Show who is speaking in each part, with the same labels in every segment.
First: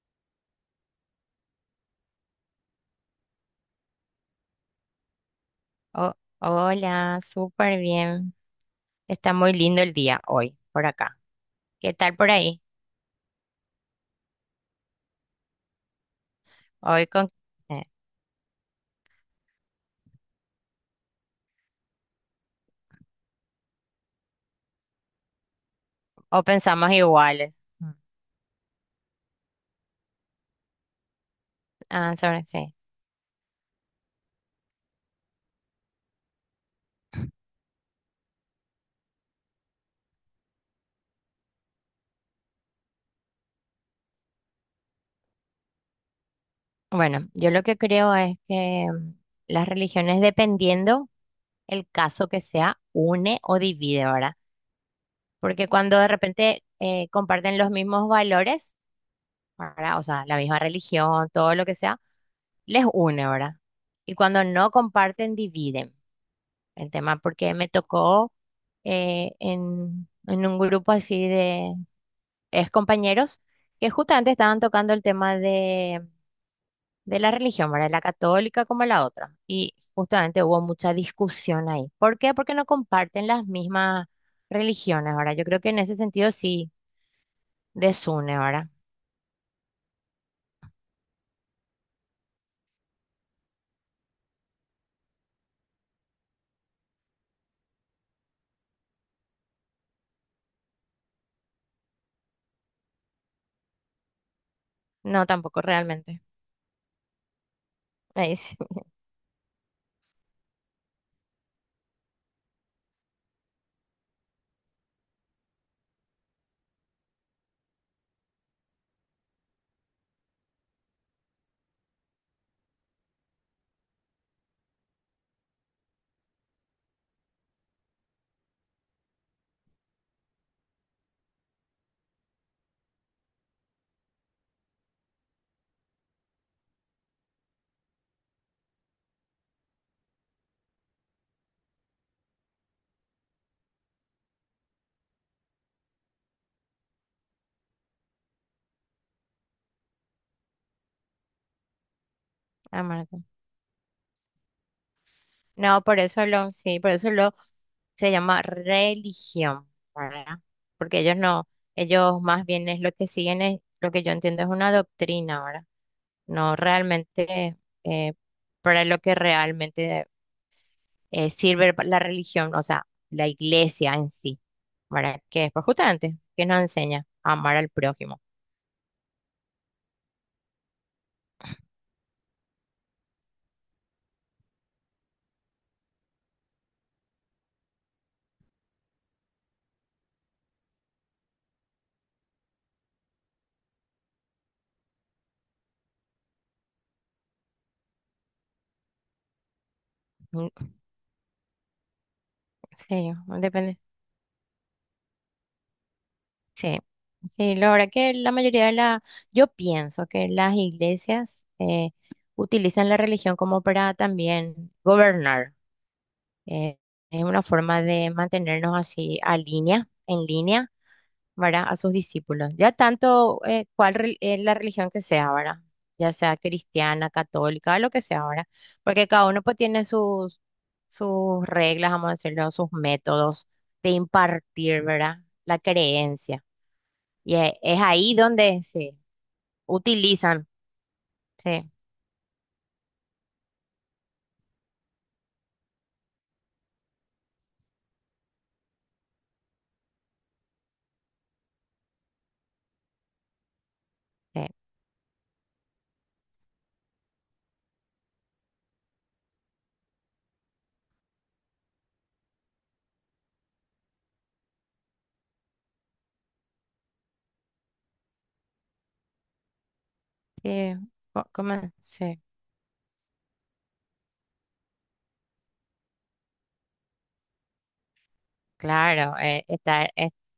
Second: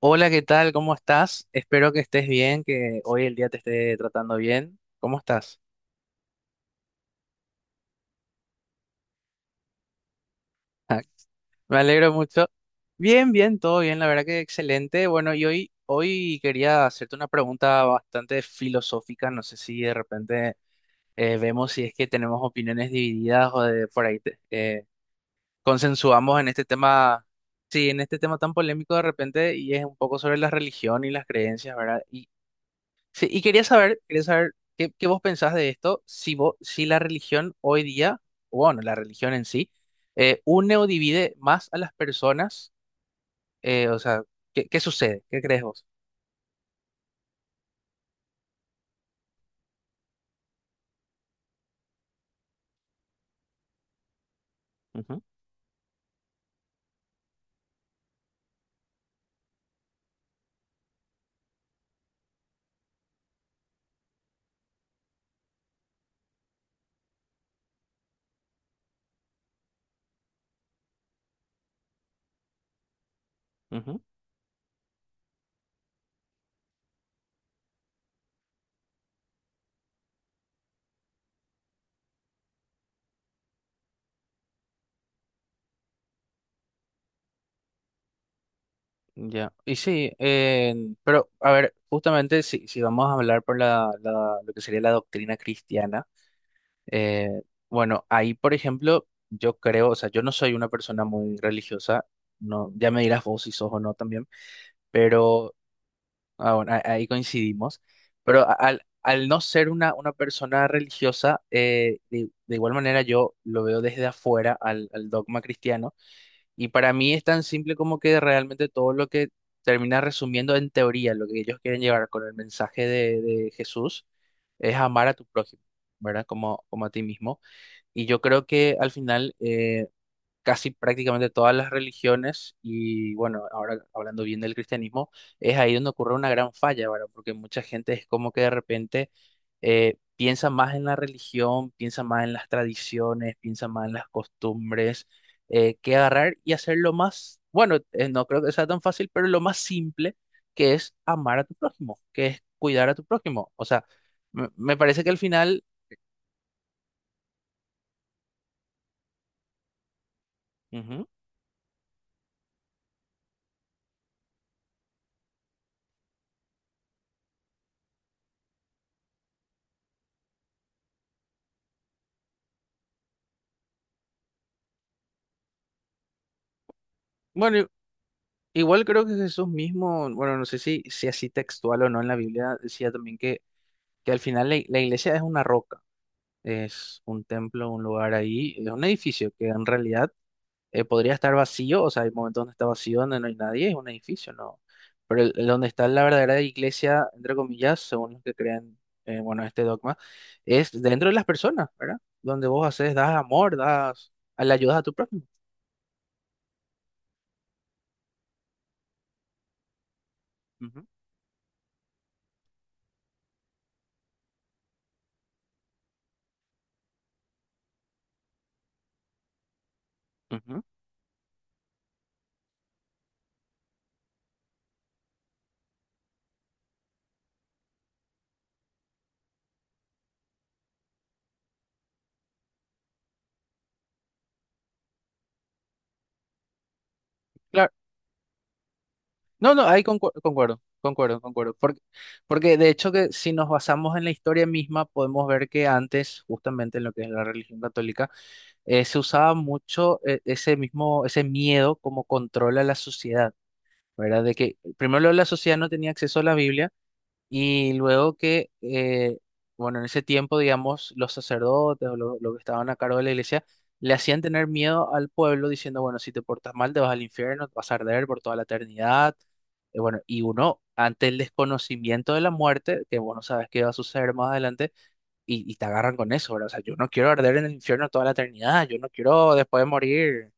Speaker 1: Hola, ¿qué tal? ¿Cómo estás? Espero que estés bien, que hoy el día te esté tratando bien. ¿Cómo estás?
Speaker 2: Oh, hola, súper bien. Está muy lindo el día hoy por acá.
Speaker 1: Me
Speaker 2: ¿Qué
Speaker 1: alegro
Speaker 2: tal por
Speaker 1: mucho.
Speaker 2: ahí?
Speaker 1: Bien, bien, todo bien, la verdad que excelente. Bueno, y hoy quería
Speaker 2: Hoy
Speaker 1: hacerte una
Speaker 2: con...
Speaker 1: pregunta
Speaker 2: eh,
Speaker 1: bastante filosófica. No sé si de repente vemos si es que tenemos opiniones divididas o de por ahí consensuamos
Speaker 2: o
Speaker 1: en este
Speaker 2: pensamos
Speaker 1: tema,
Speaker 2: iguales.
Speaker 1: sí,
Speaker 2: Mm.
Speaker 1: en este tema tan polémico de repente, y es un poco sobre la religión y las creencias, ¿verdad?
Speaker 2: Ah, sobre sí.
Speaker 1: Sí, y quería saber qué, qué vos pensás de esto, si vos, si la religión hoy día, o bueno, la religión en sí, une o divide más a las personas, o sea, ¿qué, qué sucede? ¿Qué crees vos?
Speaker 2: Bueno, yo lo que creo es que las religiones, dependiendo el caso que sea, une o divide, ¿verdad?
Speaker 1: Ujú,
Speaker 2: Porque cuando de repente comparten los mismos valores, ¿verdad? O sea, la misma religión, todo lo que sea, les une, ¿verdad? Y cuando no comparten, dividen. El tema, porque me tocó en un grupo así de ex compañeros que
Speaker 1: ujú,
Speaker 2: justamente estaban tocando el tema de la religión, ¿verdad? La católica como la otra. Y justamente hubo mucha discusión ahí. ¿Por qué? Porque no comparten las mismas religiones. Ahora, yo creo que en ese sentido sí desune, ahora.
Speaker 1: ya. Y sí, pero a ver, justamente si, si vamos a hablar por lo que sería la doctrina cristiana, eh, bueno, ahí, por ejemplo, yo creo, o sea, yo no soy una persona muy religiosa, no, ya me dirás vos si sos o no también.
Speaker 2: No,
Speaker 1: Pero...
Speaker 2: tampoco realmente.
Speaker 1: Ah, bueno, ahí coincidimos,
Speaker 2: Ahí
Speaker 1: pero
Speaker 2: sí,
Speaker 1: al no ser una persona religiosa, de igual manera yo lo veo desde afuera al, al dogma cristiano, y para mí es tan simple como que realmente todo lo que termina resumiendo en teoría lo que ellos quieren llevar con el mensaje de Jesús es amar a tu prójimo, ¿verdad? Como, como a ti mismo. Y yo creo que al final, casi prácticamente todas las religiones, y bueno, ahora hablando bien del cristianismo, es ahí donde ocurre una gran falla, ¿verdad? Porque mucha gente es como que de repente piensa más en la religión, piensa más en las tradiciones, piensa más en las costumbres, que agarrar y hacer lo más, bueno, no creo que sea tan fácil, pero lo más simple, que es amar a tu prójimo, que es cuidar a tu
Speaker 2: amargo.
Speaker 1: prójimo. O sea, me parece que al final...
Speaker 2: No, por eso lo, sí, por eso lo se llama religión, ¿verdad? Porque
Speaker 1: Ujú.
Speaker 2: ellos no, ellos más bien es lo que siguen, es, lo que yo entiendo es una doctrina, ¿verdad? No realmente eh, para lo que realmente sirve la religión, o sea, la iglesia en sí, ¿verdad? Que es pues justamente que nos enseña a amar
Speaker 1: Bueno,
Speaker 2: al prójimo.
Speaker 1: igual creo que Jesús mismo, bueno, no sé si, si así textual o no en la Biblia, decía también que al final la, la iglesia es una roca, es un templo, un lugar ahí, es un edificio que en realidad podría estar vacío, o sea, hay momentos donde está vacío, donde no hay nadie, es un edificio, ¿no? Pero el donde está la verdadera iglesia, entre comillas, según los que crean, bueno, este dogma,
Speaker 2: Mm.
Speaker 1: es dentro de las personas, ¿verdad? Donde vos haces, das
Speaker 2: Sí,
Speaker 1: amor,
Speaker 2: depende.
Speaker 1: das, le ayudas a tu prójimo.
Speaker 2: Sí, sí, la verdad que la mayoría de la, yo pienso que las
Speaker 1: Ujú,
Speaker 2: iglesias utilizan la religión como para también gobernar. eh, es una forma de mantenernos así a línea, en
Speaker 1: ujú.
Speaker 2: línea, ¿verdad? A sus discípulos. Ya tanto la religión que sea, ¿verdad? Ya sea cristiana, católica, lo que sea, ¿verdad? Porque cada uno pues tiene sus reglas, vamos a decirlo, sus métodos de impartir, ¿verdad? La creencia. Y e-
Speaker 1: Claro.
Speaker 2: es, ahí donde se
Speaker 1: No, no, ahí
Speaker 2: utilizan.
Speaker 1: concuerdo, concuerdo, concuerdo.
Speaker 2: Sí,
Speaker 1: Porque, porque de hecho que si nos basamos en la historia misma, podemos ver que antes, justamente en lo que es la religión católica, se usaba mucho ese mismo, ese miedo como control a la sociedad, ¿verdad? De
Speaker 2: sí,
Speaker 1: que primero la sociedad no tenía acceso a la Biblia, y luego que, bueno, en ese tiempo, digamos, los sacerdotes o lo los que estaban a cargo de la iglesia le hacían tener miedo al pueblo diciendo, bueno, si te portas mal, te vas al infierno, te vas a arder por toda la eternidad. Bueno, y uno,
Speaker 2: sí,
Speaker 1: ante el
Speaker 2: ¿cómo?
Speaker 1: desconocimiento de
Speaker 2: Sí,
Speaker 1: la muerte, que vos no sabes qué va a suceder más adelante, y te agarran con eso, ¿verdad? O sea, yo no quiero arder en el infierno toda la eternidad, yo no
Speaker 2: claro,
Speaker 1: quiero después de
Speaker 2: está,
Speaker 1: morir,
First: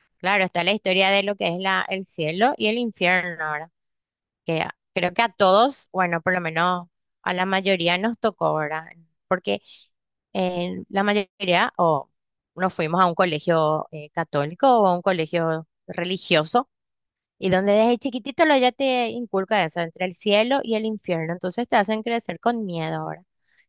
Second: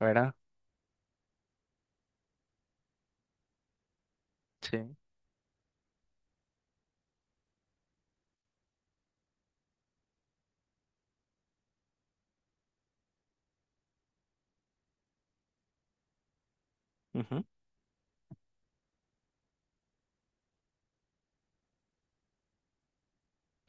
Speaker 1: ¿verdad?
Speaker 2: claro, está la historia de lo que es la, el cielo y el infierno. Ahora, que
Speaker 1: Sí.
Speaker 2: creo que a todos, bueno, por lo menos a la mayoría nos tocó, ahora. Porque la mayoría o nos fuimos a un colegio católico o a un colegio religioso.
Speaker 1: Ujú.
Speaker 2: Y donde desde chiquitito lo ya te inculca eso, entre el cielo y el infierno. Entonces te hacen crecer con miedo, ahora,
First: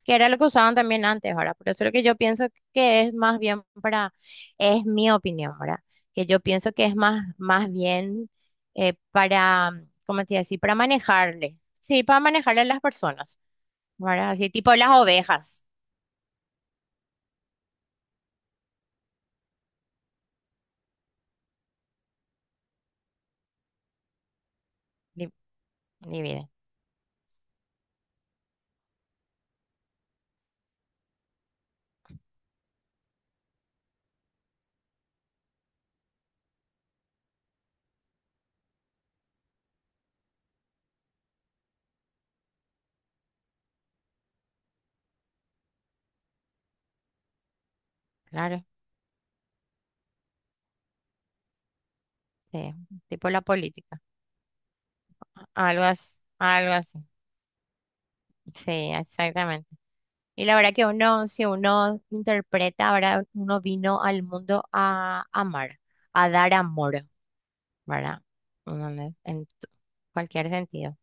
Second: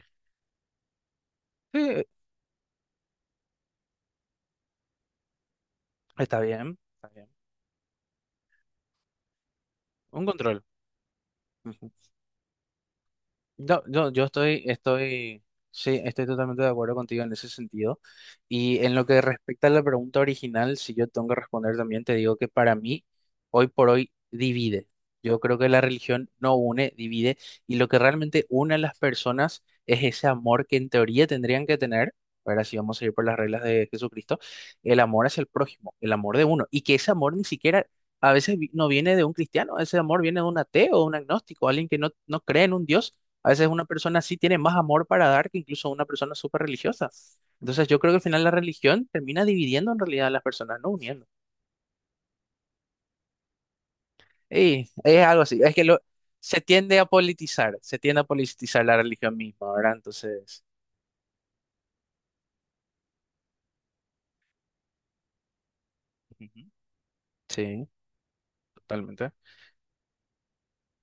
Speaker 2: que era lo que usaban también antes, ahora. Por eso es lo que
Speaker 1: Sí,
Speaker 2: yo pienso que es más bien para, es mi opinión, ahora, que yo
Speaker 1: está
Speaker 2: pienso
Speaker 1: bien,
Speaker 2: que es
Speaker 1: está
Speaker 2: más,
Speaker 1: bien.
Speaker 2: más bien para, ¿cómo
Speaker 1: Un
Speaker 2: te iba a decir?
Speaker 1: control.
Speaker 2: Para manejarle. Sí, para manejarle a las personas,
Speaker 1: No, no, yo
Speaker 2: ¿verdad? Así
Speaker 1: estoy,
Speaker 2: tipo las
Speaker 1: estoy,
Speaker 2: ovejas.
Speaker 1: sí, estoy totalmente de acuerdo contigo en ese sentido. Y en lo que respecta a la pregunta original, si yo tengo que responder también, te digo que para mí, hoy por hoy, divide.
Speaker 2: di-
Speaker 1: Yo creo que la religión
Speaker 2: divide,
Speaker 1: no une, divide. Y lo que realmente une a las personas es ese amor que en teoría tendrían que tener. Ahora, si vamos a ir por las reglas de Jesucristo, el amor hacia el prójimo, el amor de uno. Y que ese amor ni siquiera... a veces no viene de un cristiano, ese amor viene de un ateo, un agnóstico, alguien que no, no cree en un Dios. A veces una persona sí tiene más amor para dar que incluso una persona súper religiosa. Entonces yo creo que al final la
Speaker 2: claro,
Speaker 1: religión termina dividiendo en realidad a las personas, no uniendo.
Speaker 2: sí, tipo la política.
Speaker 1: Y es algo así, es
Speaker 2: Algo
Speaker 1: que lo,
Speaker 2: así,
Speaker 1: se
Speaker 2: algo
Speaker 1: tiende
Speaker 2: así.
Speaker 1: a politizar, se tiende a politizar
Speaker 2: Sí,
Speaker 1: la religión
Speaker 2: exactamente.
Speaker 1: misma, ¿verdad?
Speaker 2: Y la
Speaker 1: Entonces,
Speaker 2: verdad que uno, si uno interpreta, ahora. Uno vino al mundo a amar, a dar
Speaker 1: ujú,
Speaker 2: amor,
Speaker 1: sí,
Speaker 2: ¿verdad? Uno no.
Speaker 1: totalmente.
Speaker 2: Cualquier sentido.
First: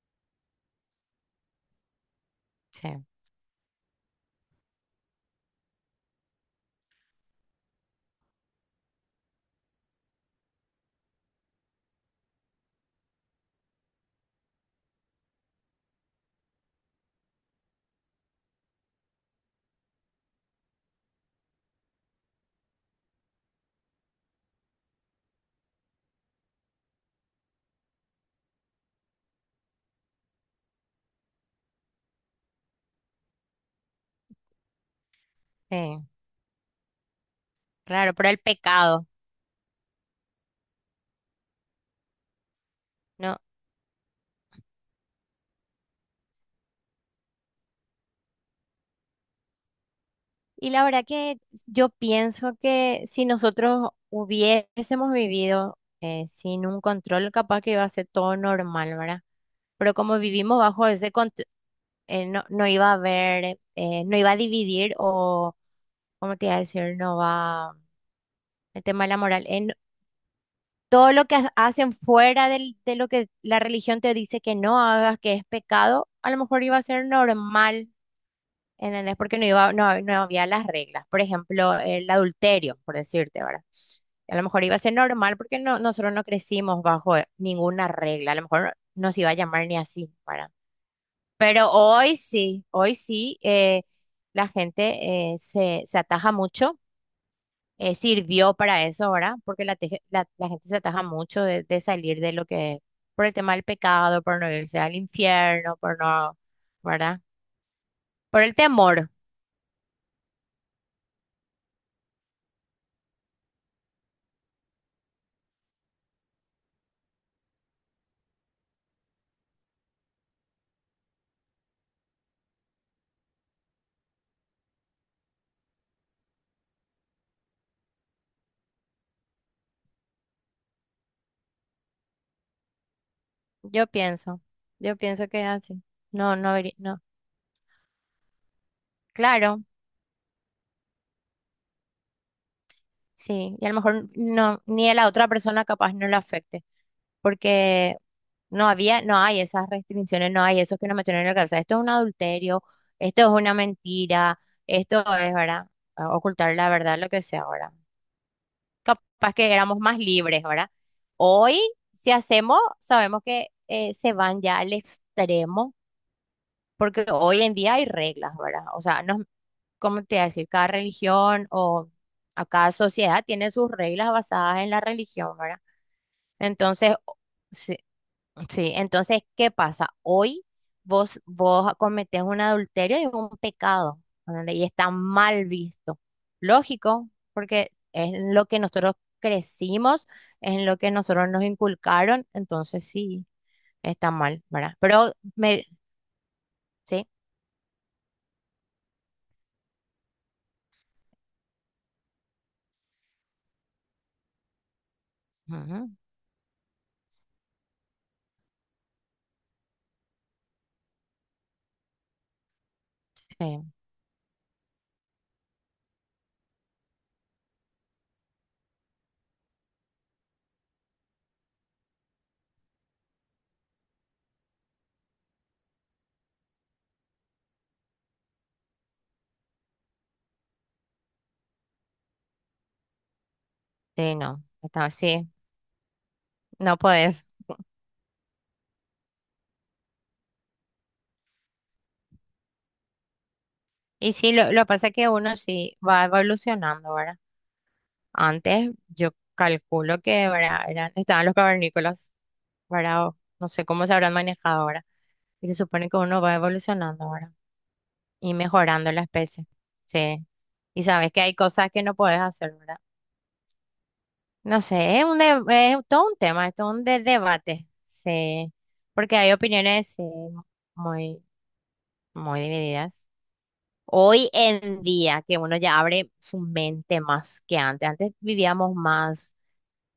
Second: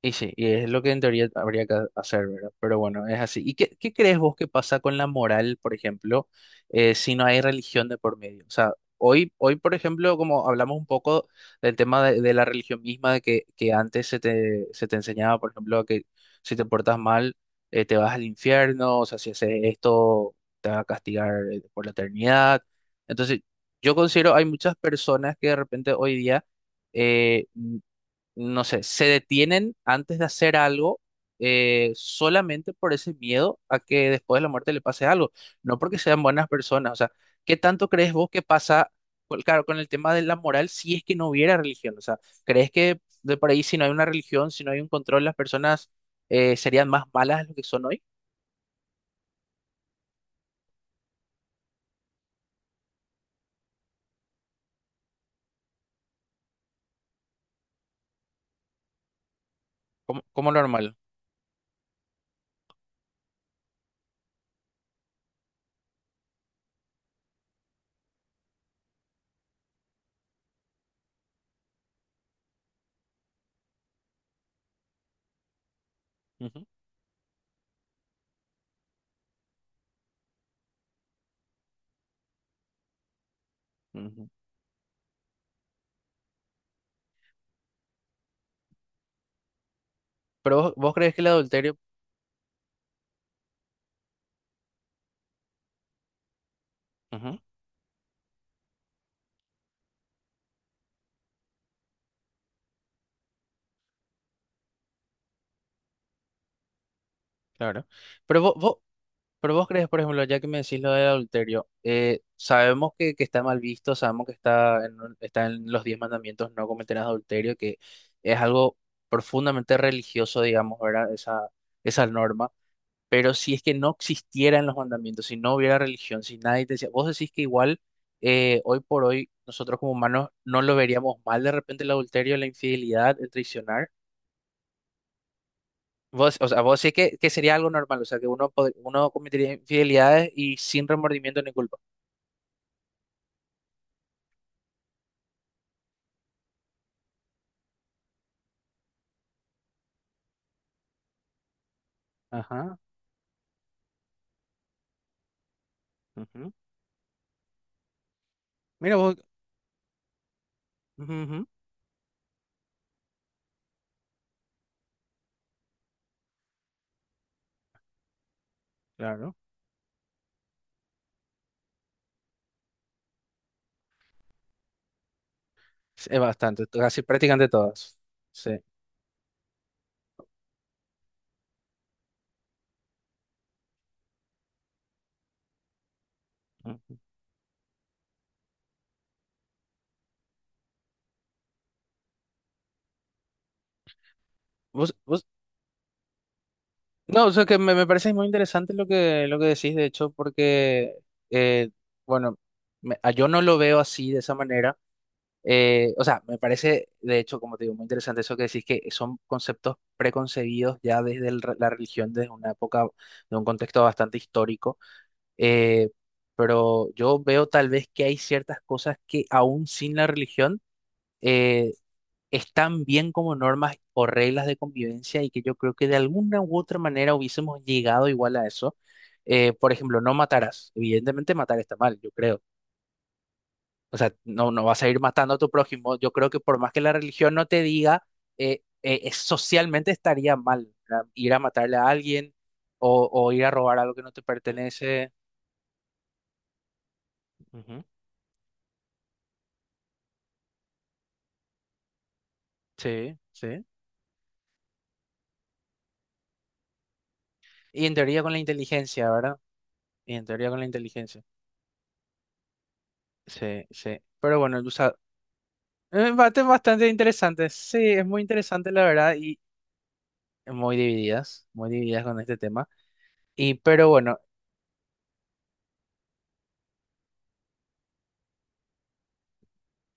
Speaker 1: Y sí, y es lo que en teoría habría que hacer, ¿verdad? Pero
Speaker 2: Sí,
Speaker 1: bueno, es así. ¿Y qué, qué crees vos que pasa con la moral, por ejemplo, si no hay religión de por medio? O sea, hoy, hoy, por ejemplo, como hablamos un poco del tema de la religión misma, de que antes se te enseñaba, por ejemplo, que si te portas mal, te vas al infierno, o sea, si haces esto, te va a castigar por la eternidad. Entonces, yo considero hay muchas personas que de repente hoy día... eh, no sé, se detienen antes de hacer algo solamente por ese miedo a que después de la muerte le pase algo, no porque
Speaker 2: sí,
Speaker 1: sean buenas personas. O sea, ¿qué tanto crees
Speaker 2: claro,
Speaker 1: vos
Speaker 2: pero el
Speaker 1: que pasa,
Speaker 2: pecado,
Speaker 1: pues, claro, con el tema de la moral si es que no hubiera religión? O sea, ¿crees que de
Speaker 2: ¿no?
Speaker 1: por ahí si no hay una religión, si no hay un control, las personas serían más malas de lo que son hoy?
Speaker 2: Y la verdad que yo pienso que si nosotros hubiésemos vivido sin un control, capaz que iba a ser todo normal, ¿verdad? Pero como
Speaker 1: Como, como
Speaker 2: vivimos bajo
Speaker 1: normal.
Speaker 2: ese no, no iba a haber, no iba a dividir o, ¿cómo te iba a decir? No va, el tema de la moral. Todo lo que hacen fuera de lo que la religión te dice que no hagas, que es pecado, a lo mejor
Speaker 1: Ujú,
Speaker 2: iba a ser normal, ¿entendés? Porque no iba, no, no había las reglas. Por ejemplo, el adulterio, por decirte, ¿verdad?
Speaker 1: ujú.
Speaker 2: A lo mejor iba a ser normal porque no, nosotros no crecimos bajo ninguna regla. A lo mejor no nos iba a llamar ni así, ¿verdad?
Speaker 1: Pero vos, vos crees que el
Speaker 2: Pero
Speaker 1: adulterio...
Speaker 2: hoy sí, la gente se ataja mucho,
Speaker 1: Ujú,
Speaker 2: sirvió para eso, ahora, porque la gente se ataja mucho de salir de lo que, por el tema del pecado, por no irse al infierno, por no, ¿verdad?
Speaker 1: claro. Pero
Speaker 2: Por
Speaker 1: vos,
Speaker 2: el
Speaker 1: vos...
Speaker 2: temor,
Speaker 1: Pero vos crees, por ejemplo, ya que me decís lo del adulterio, sabemos que está mal visto, sabemos que está en, está en los diez mandamientos, no cometerás adulterio, que es algo profundamente religioso, digamos, ¿verdad? Esa norma. Pero si es que no existieran los mandamientos, si no hubiera religión, si nadie te decía, vos decís que igual hoy por hoy nosotros como humanos no lo veríamos mal de repente el adulterio, la infidelidad, el
Speaker 2: yo
Speaker 1: traicionar.
Speaker 2: pienso, yo pienso que es así. No,
Speaker 1: Vos, o
Speaker 2: no,
Speaker 1: sea, vos sí
Speaker 2: no,
Speaker 1: que sería algo normal, o sea, que uno, uno cometería
Speaker 2: claro,
Speaker 1: infidelidades y sin remordimiento ni culpa.
Speaker 2: sí, y a lo mejor no, ni a la otra persona capaz no le afecte. Porque no había, no hay esas restricciones, no hay eso que nos metieron en la cabeza. Esto es un adulterio,
Speaker 1: Ajá.
Speaker 2: esto es una mentira, esto es, ¿verdad?
Speaker 1: Ujú.
Speaker 2: Ocultar la verdad, lo que sea, ahora.
Speaker 1: Mira vos,
Speaker 2: Capaz que éramos más libres, ¿verdad?
Speaker 1: ujú, ujú.
Speaker 2: Hoy, si hacemos, sabemos que se van ya al extremo, porque hoy en día hay reglas, ¿verdad? O sea, no,
Speaker 1: Claro.
Speaker 2: ¿cómo te voy a decir? Cada religión o a cada sociedad tiene sus reglas basadas en la religión, ¿verdad?
Speaker 1: Es bastante,
Speaker 2: Entonces,
Speaker 1: casi prácticamente todas. Sí.
Speaker 2: sí, entonces, ¿qué pasa? Hoy vos cometés un adulterio y un pecado, ¿entendés? Y está mal visto.
Speaker 1: Ujú.
Speaker 2: Lógico, porque es en lo que nosotros crecimos, es en lo que nosotros nos inculcaron, entonces sí, está mal, ¿verdad?
Speaker 1: Vos,
Speaker 2: Pero
Speaker 1: vos...
Speaker 2: me, sí,
Speaker 1: no, o sea, que me parece muy interesante lo que decís, de hecho, porque, eh, bueno, yo no lo veo así, de esa manera.
Speaker 2: ujú,
Speaker 1: O sea, me parece, de hecho, como te digo, muy interesante eso que decís, que son conceptos preconcebidos ya desde la religión, desde una época, de un
Speaker 2: sí,
Speaker 1: contexto bastante histórico. Eh, pero yo veo tal vez que hay ciertas cosas que aún sin la religión eh, están bien como normas o reglas de convivencia, y que yo creo que de alguna u otra manera hubiésemos llegado igual a eso. Por ejemplo, no matarás. Evidentemente matar está mal, yo creo. O sea,
Speaker 2: sí, no,
Speaker 1: no, no vas a
Speaker 2: está,
Speaker 1: ir
Speaker 2: sí,
Speaker 1: matando a tu prójimo. Yo creo que por más
Speaker 2: no
Speaker 1: que la
Speaker 2: podés.
Speaker 1: religión no te diga, socialmente estaría mal, ¿verdad? Ir a matarle a alguien o ir a robar algo que no
Speaker 2: Y
Speaker 1: te
Speaker 2: sí, lo que pasa es que
Speaker 1: pertenece.
Speaker 2: uno sí va evolucionando, ¿verdad?
Speaker 1: Ujú.
Speaker 2: Antes yo calculo que, ¿verdad? Eran, estaban los cavernícolas, ¿verdad?
Speaker 1: Sí,
Speaker 2: O no
Speaker 1: sí.
Speaker 2: sé cómo se habrán manejado, ahora. Y se supone que uno va evolucionando, ahora,
Speaker 1: Y en teoría con
Speaker 2: y
Speaker 1: la
Speaker 2: mejorando la
Speaker 1: inteligencia, ¿verdad?
Speaker 2: especie.
Speaker 1: Y en
Speaker 2: Sí.
Speaker 1: teoría con la
Speaker 2: Y sabes que
Speaker 1: inteligencia.
Speaker 2: hay cosas que no puedes hacer, ¿verdad?
Speaker 1: Sí, sí. Pero bueno,
Speaker 2: No
Speaker 1: o sea,
Speaker 2: sé, es un es todo un
Speaker 1: bate
Speaker 2: tema, es todo un
Speaker 1: bastante
Speaker 2: de-
Speaker 1: interesante.
Speaker 2: debate.
Speaker 1: Sí, es muy
Speaker 2: Sí.
Speaker 1: interesante la verdad,
Speaker 2: Porque hay
Speaker 1: y
Speaker 2: opiniones, sí, muy,
Speaker 1: muy divididas con este
Speaker 2: muy
Speaker 1: tema.
Speaker 2: divididas.
Speaker 1: Y pero bueno,
Speaker 2: Hoy en día, que uno ya abre su mente más que antes. Antes vivíamos más,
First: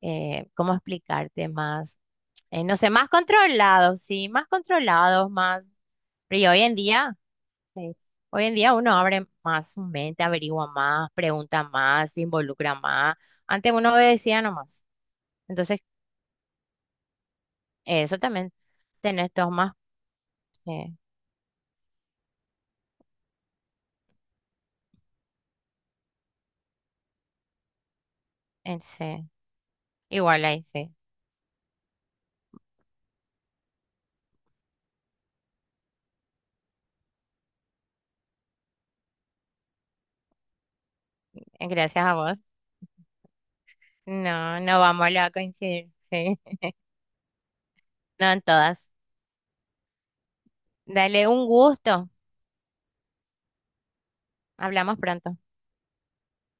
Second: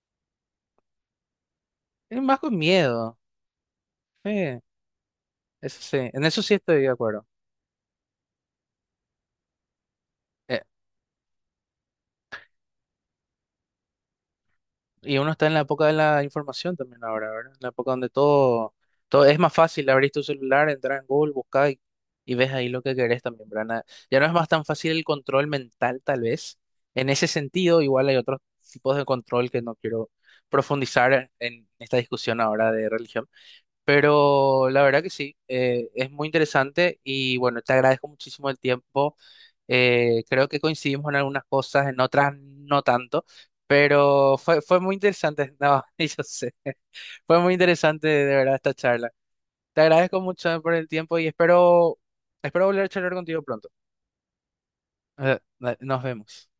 Speaker 2: ¿cómo explicarte? Más,
Speaker 1: es más con
Speaker 2: no sé, más
Speaker 1: miedo.
Speaker 2: controlados, sí, más
Speaker 1: Sí,
Speaker 2: controlados, más.
Speaker 1: eso sí, en eso
Speaker 2: Pero y
Speaker 1: sí
Speaker 2: hoy en
Speaker 1: estoy de
Speaker 2: día.
Speaker 1: acuerdo.
Speaker 2: Sí. Hoy en día uno abre más su mente, averigua más, pregunta más, se involucra más. Antes uno obedecía nomás.
Speaker 1: Y uno está en la
Speaker 2: Entonces,
Speaker 1: época de la información también ahora, ¿verdad? En la época donde
Speaker 2: eso también
Speaker 1: todo, todo
Speaker 2: tenés
Speaker 1: es
Speaker 2: todos
Speaker 1: más
Speaker 2: más.
Speaker 1: fácil, abrir tu celular,
Speaker 2: Sí,
Speaker 1: entrar en Google, buscar, y ves ahí lo que querés también, ¿verdad? Na... ya no es más tan fácil el control mental, tal vez. En ese sentido, igual hay otros tipos de
Speaker 2: sí.
Speaker 1: control que no quiero
Speaker 2: Igual ahí, sí.
Speaker 1: profundizar en esta discusión ahora de religión. Pero la verdad que sí, es muy interesante y bueno, te agradezco muchísimo el tiempo. Creo que coincidimos en algunas cosas, en
Speaker 2: Gracias a
Speaker 1: otras
Speaker 2: vos.
Speaker 1: no tanto, pero
Speaker 2: No,
Speaker 1: fue, fue
Speaker 2: no
Speaker 1: muy
Speaker 2: vamos a
Speaker 1: interesante. No,
Speaker 2: coincidir.
Speaker 1: y yo
Speaker 2: Sí,
Speaker 1: sé, fue muy interesante
Speaker 2: no
Speaker 1: de
Speaker 2: en
Speaker 1: verdad esta
Speaker 2: todas.
Speaker 1: charla. Te agradezco mucho por el tiempo
Speaker 2: Dale
Speaker 1: y
Speaker 2: un
Speaker 1: espero,
Speaker 2: gusto.
Speaker 1: espero volver a charlar contigo pronto.
Speaker 2: Hablamos pronto.
Speaker 1: Eh, nos vemos.